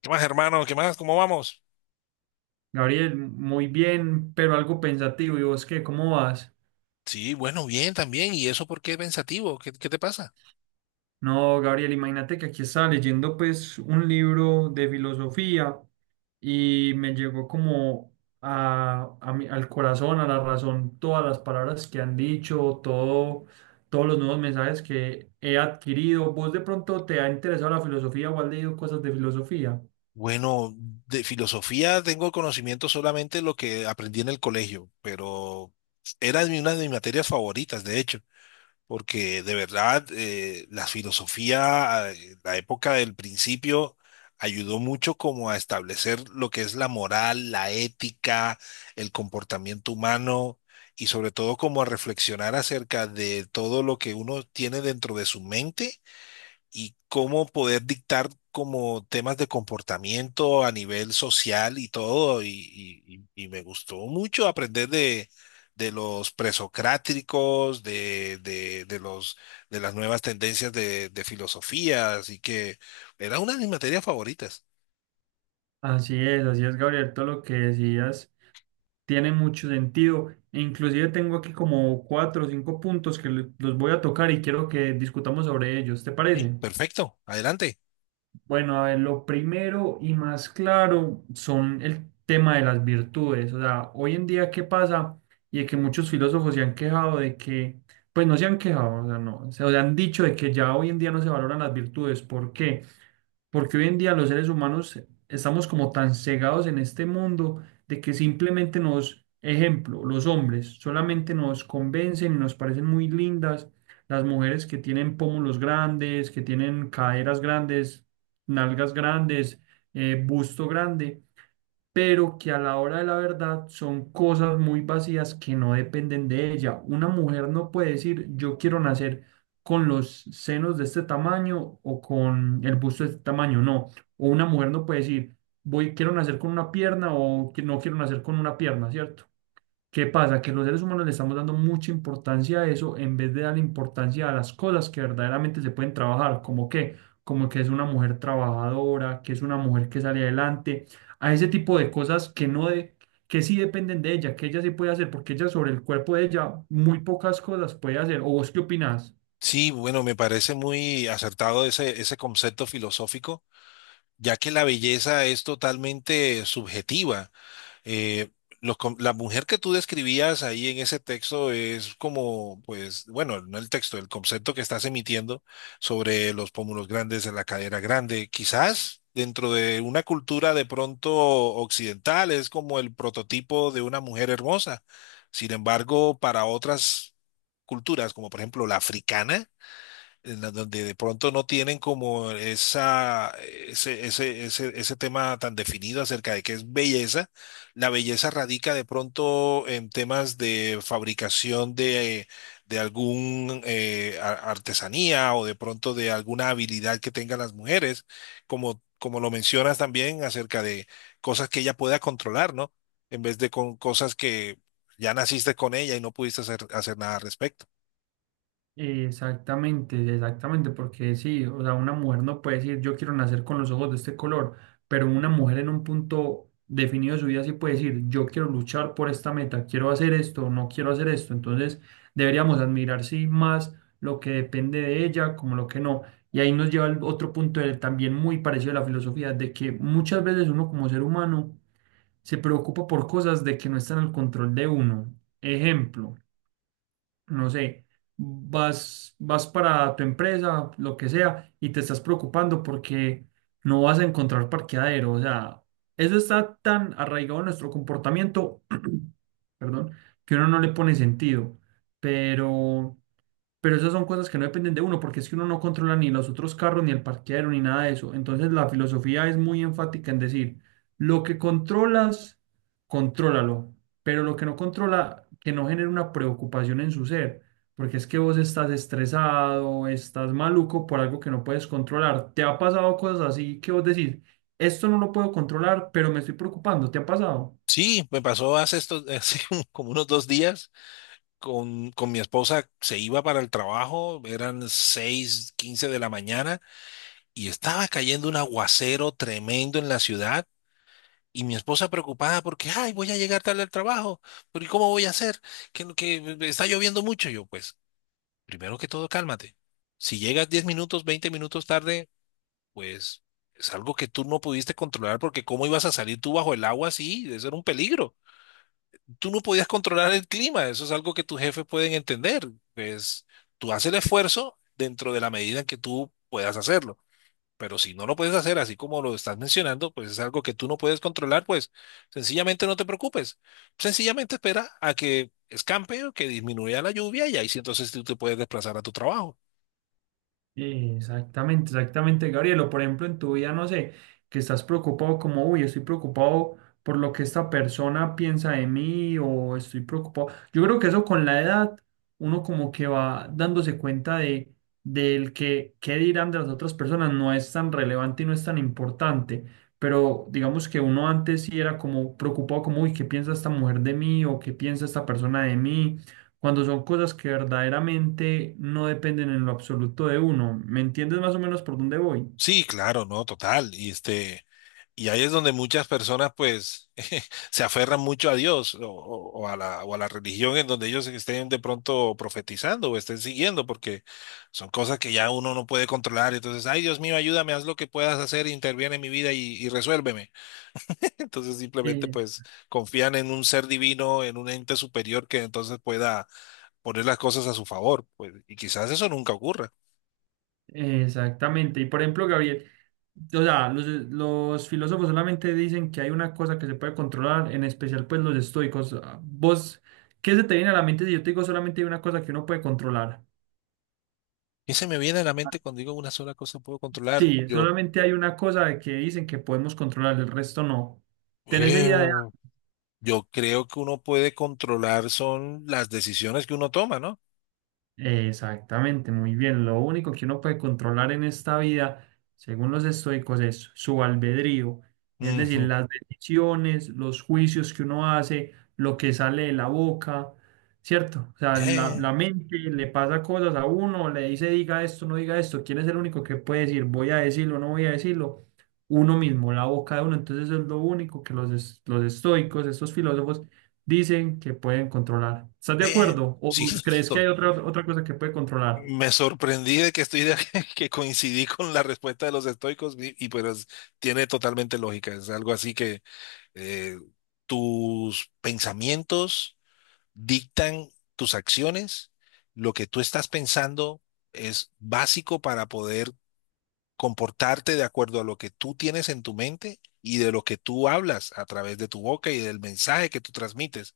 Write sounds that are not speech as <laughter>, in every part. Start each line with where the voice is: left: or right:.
left: ¿Qué más, hermano? ¿Qué más? ¿Cómo vamos?
right: Gabriel, muy bien, pero algo pensativo. ¿Y vos qué? ¿Cómo vas?
left: Sí, bueno, bien también. ¿Y eso por qué pensativo? ¿Qué te pasa?
right: No, Gabriel, imagínate que aquí estaba leyendo pues un libro de filosofía y me llegó como al corazón, a la razón, todas las palabras que han dicho, todo, todos los nuevos mensajes que he adquirido. ¿Vos de pronto te ha interesado la filosofía o has leído cosas de filosofía?
left: Bueno, de filosofía tengo conocimiento solamente lo que aprendí en el colegio, pero era de una de mis materias favoritas, de hecho. Porque de verdad la filosofía, la época del principio, ayudó mucho como a establecer lo que es la moral, la ética, el comportamiento humano y sobre todo como a reflexionar acerca de todo lo que uno tiene dentro de su mente y cómo poder dictar como temas de comportamiento a nivel social y todo, y me gustó mucho aprender de los presocráticos, de los, de las nuevas tendencias de filosofía, así que era una de mis materias favoritas.
right: Así es, Gabriel, todo lo que decías. Tiene mucho sentido. E inclusive tengo aquí como cuatro o cinco puntos que los voy a tocar y quiero que discutamos sobre ellos. ¿Te
left: Sí,
right: parece?
left: perfecto, adelante.
right: Bueno, a ver, lo primero y más claro son el tema de las virtudes. O sea, hoy en día, ¿qué pasa? Y de que muchos filósofos se han quejado de que, pues no se han quejado, o sea, no, se o sea, han dicho de que ya hoy en día no se valoran las virtudes. ¿Por qué? Porque hoy en día los seres humanos estamos como tan cegados en este mundo de que simplemente nos, ejemplo, los hombres solamente nos convencen y nos parecen muy lindas las mujeres que tienen pómulos grandes, que tienen caderas grandes, nalgas grandes, busto grande, pero que a la hora de la verdad son cosas muy vacías que no dependen de ella. Una mujer no puede decir yo quiero nacer con los senos de este tamaño o con el busto de este tamaño, no. O una mujer no puede decir voy quiero nacer con una pierna o que no quiero nacer con una pierna, ¿cierto? ¿Qué pasa? Que los seres humanos le estamos dando mucha importancia a eso en vez de dar importancia a las cosas que verdaderamente se pueden trabajar, como que es una mujer trabajadora, que es una mujer que sale adelante, a ese tipo de cosas que no de, que sí dependen de ella, que ella sí puede hacer, porque ella sobre el cuerpo de ella muy pocas cosas puede hacer. ¿O vos qué opinás?
left: Sí, bueno, me parece muy acertado ese concepto filosófico, ya que la belleza es totalmente subjetiva. Eh, la mujer que tú describías ahí en ese texto es como, pues, bueno, no el texto, el concepto que estás emitiendo sobre los pómulos grandes, la cadera grande. Quizás dentro de una cultura de pronto occidental es como el prototipo de una mujer hermosa. Sin embargo, para otras culturas, como por ejemplo la africana, donde de pronto no tienen como esa, ese tema tan definido acerca de qué es belleza. La belleza radica de pronto en temas de fabricación de algún artesanía o de pronto de alguna habilidad que tengan las mujeres, como lo mencionas también acerca de cosas que ella pueda controlar, ¿no? En vez de con cosas que ya naciste con ella y no pudiste hacer nada al respecto.
right: Exactamente, exactamente, porque sí, o sea, una mujer no puede decir yo quiero nacer con los ojos de este color, pero una mujer en un punto definido de su vida sí puede decir yo quiero luchar por esta meta, quiero hacer esto, no quiero hacer esto, entonces deberíamos admirar sí más lo que depende de ella como lo que no. Y ahí nos lleva al otro punto, también muy parecido a la filosofía, de que muchas veces uno como ser humano se preocupa por cosas de que no están al control de uno. Ejemplo, no sé, vas para tu empresa, lo que sea, y te estás preocupando porque no vas a encontrar parqueadero. O sea, eso está tan arraigado en nuestro comportamiento, <clears throat> perdón, que uno no le pone sentido. Pero pero esas son cosas que no dependen de uno, porque es que uno no controla ni los otros carros, ni el parqueadero, ni nada de eso. Entonces la filosofía es muy enfática en decir, lo que controlas, contrólalo, pero lo que no controla, que no genere una preocupación en su ser, porque es que vos estás estresado, estás maluco por algo que no puedes controlar. ¿Te ha pasado cosas así que vos decís, esto no lo puedo controlar, pero me estoy preocupando? ¿Te ha pasado?
left: Sí, me pasó hace <laughs> como unos 2 días con mi esposa, se iba para el trabajo, eran 6:15 de la mañana y estaba cayendo un aguacero tremendo en la ciudad y mi esposa preocupada porque, ay, voy a llegar tarde al trabajo, pero ¿y cómo voy a hacer? Que, no, que está lloviendo mucho. Yo, pues, primero que todo, cálmate. Si llegas 10 minutos, 20 minutos tarde, pues es algo que tú no pudiste controlar porque ¿cómo ibas a salir tú bajo el agua así? Eso era un peligro. Tú no podías controlar el clima, eso es algo que tus jefes pueden entender, pues tú haces el esfuerzo dentro de la medida en que tú puedas hacerlo, pero si no lo puedes hacer así como lo estás mencionando, pues es algo que tú no puedes controlar, pues sencillamente no te preocupes, sencillamente espera a que escampe o que disminuya la lluvia y ahí sí entonces tú te puedes desplazar a tu trabajo.
right: Exactamente, exactamente, Gabriel. O por ejemplo, en tu vida, no sé, que estás preocupado como, uy, estoy preocupado por lo que esta persona piensa de mí o estoy preocupado. Yo creo que eso con la edad, uno como que va dándose cuenta de del que qué dirán de las otras personas no es tan relevante y no es tan importante. Pero digamos que uno antes sí era como preocupado como, uy, ¿qué piensa esta mujer de mí o qué piensa esta persona de mí? Cuando son cosas que verdaderamente no dependen en lo absoluto de uno. ¿Me entiendes más o menos por dónde voy?
left: Sí, claro, no, total, y este... Y ahí es donde muchas personas pues <laughs> se aferran mucho a Dios o a la religión en donde ellos estén de pronto profetizando o estén siguiendo, porque son cosas que ya uno no puede controlar. Entonces, ay Dios mío, ayúdame, haz lo que puedas hacer, interviene en mi vida y resuélveme. <laughs> Entonces simplemente
right: Es-
left: pues confían en un ser divino, en un ente superior que entonces pueda poner las cosas a su favor, pues, y quizás eso nunca ocurra.
right: Exactamente. Y por ejemplo, Gabriel, o sea, los filósofos solamente dicen que hay una cosa que se puede controlar, en especial pues los estoicos. Ah, ¿vos qué se te viene a la mente si yo te digo solamente hay una cosa que uno puede controlar?
left: Y se me viene a la mente cuando digo una sola cosa puedo controlar,
right: Sí,
left: yo...
right: solamente hay una cosa que dicen que podemos controlar, el resto no. ¿Tenés idea?
left: <laughs> Yo creo que uno puede controlar son las decisiones que uno toma, ¿no?
right: Exactamente, muy bien. Lo único que uno puede controlar en esta vida, según los estoicos, es su albedrío, es decir,
left: Ujú.
right: las decisiones, los juicios que uno hace, lo que sale de la boca, ¿cierto? O sea, la,
left: Eh,
right: la mente le pasa cosas a uno, le dice diga esto, no diga esto. ¿Quién es el único que puede decir voy a decirlo, no voy a decirlo? Uno mismo, la boca de uno. Entonces, eso es lo único que los estoicos, estos filósofos, dicen que pueden controlar. ¿Estás de
left: Ve,
right: acuerdo?
left: sí,
right: ¿O crees que
left: <laughs>
right: hay otra, otra cosa que puede controlar?
left: me sorprendí de que <laughs> que coincidí con la respuesta de los estoicos y pues tiene totalmente lógica. Es algo así que eh, tus pensamientos dictan tus acciones. Lo que tú estás pensando es básico para poder comportarte de acuerdo a lo que tú tienes en tu mente y de lo que tú hablas a través de tu boca y del mensaje que tú transmites.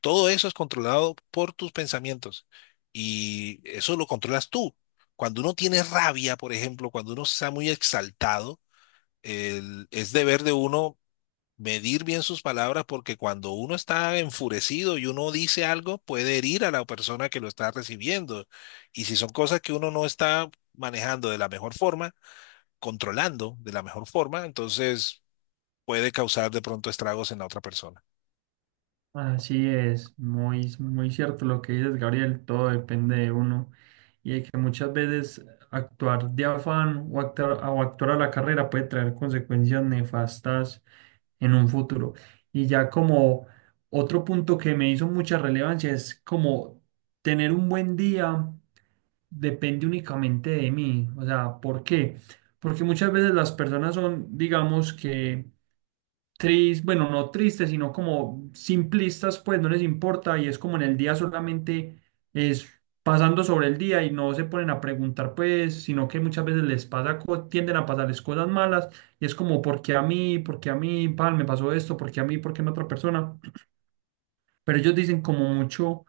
left: Todo eso es controlado por tus pensamientos y eso lo controlas tú. Cuando uno tiene rabia, por ejemplo, cuando uno está muy exaltado, es deber de uno medir bien sus palabras porque cuando uno está enfurecido y uno dice algo, puede herir a la persona que lo está recibiendo. Y si son cosas que uno no está manejando de la mejor forma, controlando de la mejor forma, entonces puede causar de pronto estragos en la otra persona.
right: Así es, muy, muy cierto lo que dices, Gabriel, todo depende de uno y de que muchas veces actuar de afán o actuar a la carrera puede traer consecuencias nefastas en un futuro. Y ya como otro punto que me hizo mucha relevancia es como tener un buen día depende únicamente de mí. O sea, ¿por qué? Porque muchas veces las personas son, digamos que tristes, bueno, no tristes, sino como simplistas, pues no les importa y es como en el día solamente es pasando sobre el día y no se ponen a preguntar, pues, sino que muchas veces les pasa, tienden a pasarles cosas malas y es como, ¿por qué a mí? ¿Por qué a mí? Pan, me pasó esto, ¿por qué a mí? ¿Por qué a otra persona? Pero ellos dicen como mucho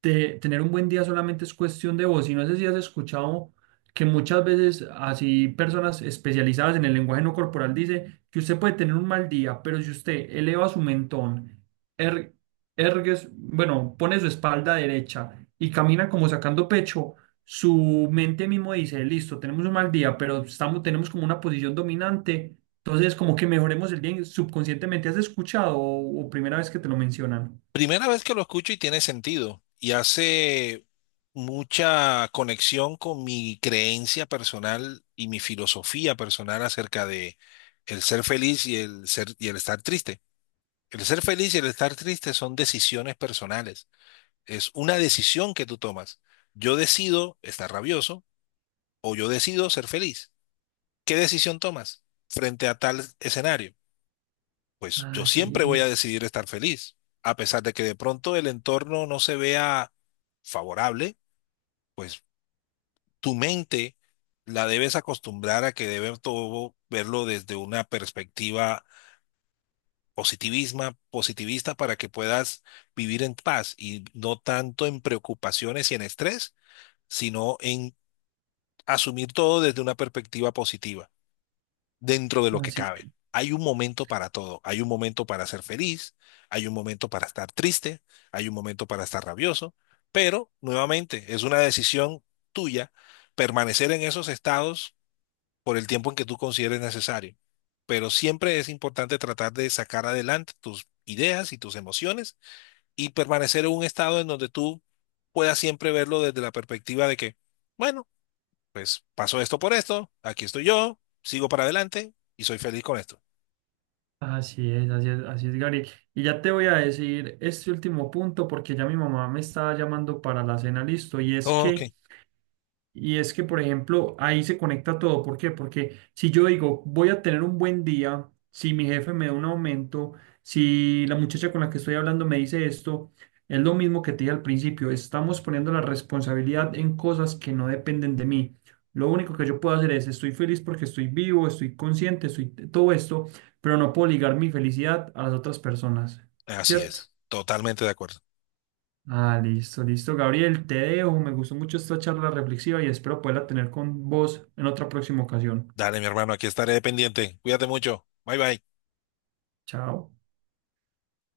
right: tener un buen día solamente es cuestión de voz. Y no sé si has escuchado que muchas veces así personas especializadas en el lenguaje no corporal dice que usted puede tener un mal día, pero si usted eleva su mentón, er- ergue bueno, pone su espalda derecha y camina como sacando pecho, su mente mismo dice, listo, tenemos un mal día, pero estamos, tenemos como una posición dominante. Entonces, como que mejoremos el día subconscientemente. ¿Has escuchado o primera vez que te lo mencionan?
left: Primera vez que lo escucho y tiene sentido. Y hace mucha conexión con mi creencia personal y mi filosofía personal acerca de el ser feliz y el ser y el estar triste. El ser feliz y el estar triste son decisiones personales. Es una decisión que tú tomas. Yo decido estar rabioso o yo decido ser feliz. ¿Qué decisión tomas frente a tal escenario? Pues yo
right: Ah,
left: siempre voy
right: sí,
left: a decidir estar feliz, a pesar de que de pronto el entorno no se vea favorable, pues tu mente la debes acostumbrar a que debe todo verlo desde una perspectiva positivista para que puedas vivir en paz y no tanto en preocupaciones y en estrés, sino en asumir todo desde una perspectiva positiva, dentro de lo que
right: así.
left: cabe. Hay un momento para todo, hay un momento para ser feliz, hay un momento para estar triste, hay un momento para estar rabioso, pero nuevamente es una decisión tuya permanecer en esos estados por el tiempo en que tú consideres necesario. Pero siempre es importante tratar de sacar adelante tus ideas y tus emociones y permanecer en un estado en donde tú puedas siempre verlo desde la perspectiva de que, bueno, pues pasó esto por esto, aquí estoy yo, sigo para adelante y soy feliz con esto.
right: Así es, así es, así es, Gary. Y ya te voy a decir este último punto porque ya mi mamá me estaba llamando para la cena, listo.
left: Ok,
right: Y es que, por ejemplo, ahí se conecta todo. ¿Por qué? Porque si yo digo, voy a tener un buen día, si mi jefe me da un aumento, si la muchacha con la que estoy hablando me dice esto, es lo mismo que te dije al principio. Estamos poniendo la responsabilidad en cosas que no dependen de mí. Lo único que yo puedo hacer es, estoy feliz porque estoy vivo, estoy consciente, estoy todo esto, pero no puedo ligar mi felicidad a las otras personas,
left: así
right: ¿cierto?
left: es, totalmente de acuerdo.
right: Ah, listo, listo, Gabriel, te dejo. Me gustó mucho esta charla reflexiva y espero poderla tener con vos en otra próxima ocasión.
left: Dale, mi hermano, aquí estaré pendiente. Cuídate mucho. Bye bye.
right: Chao.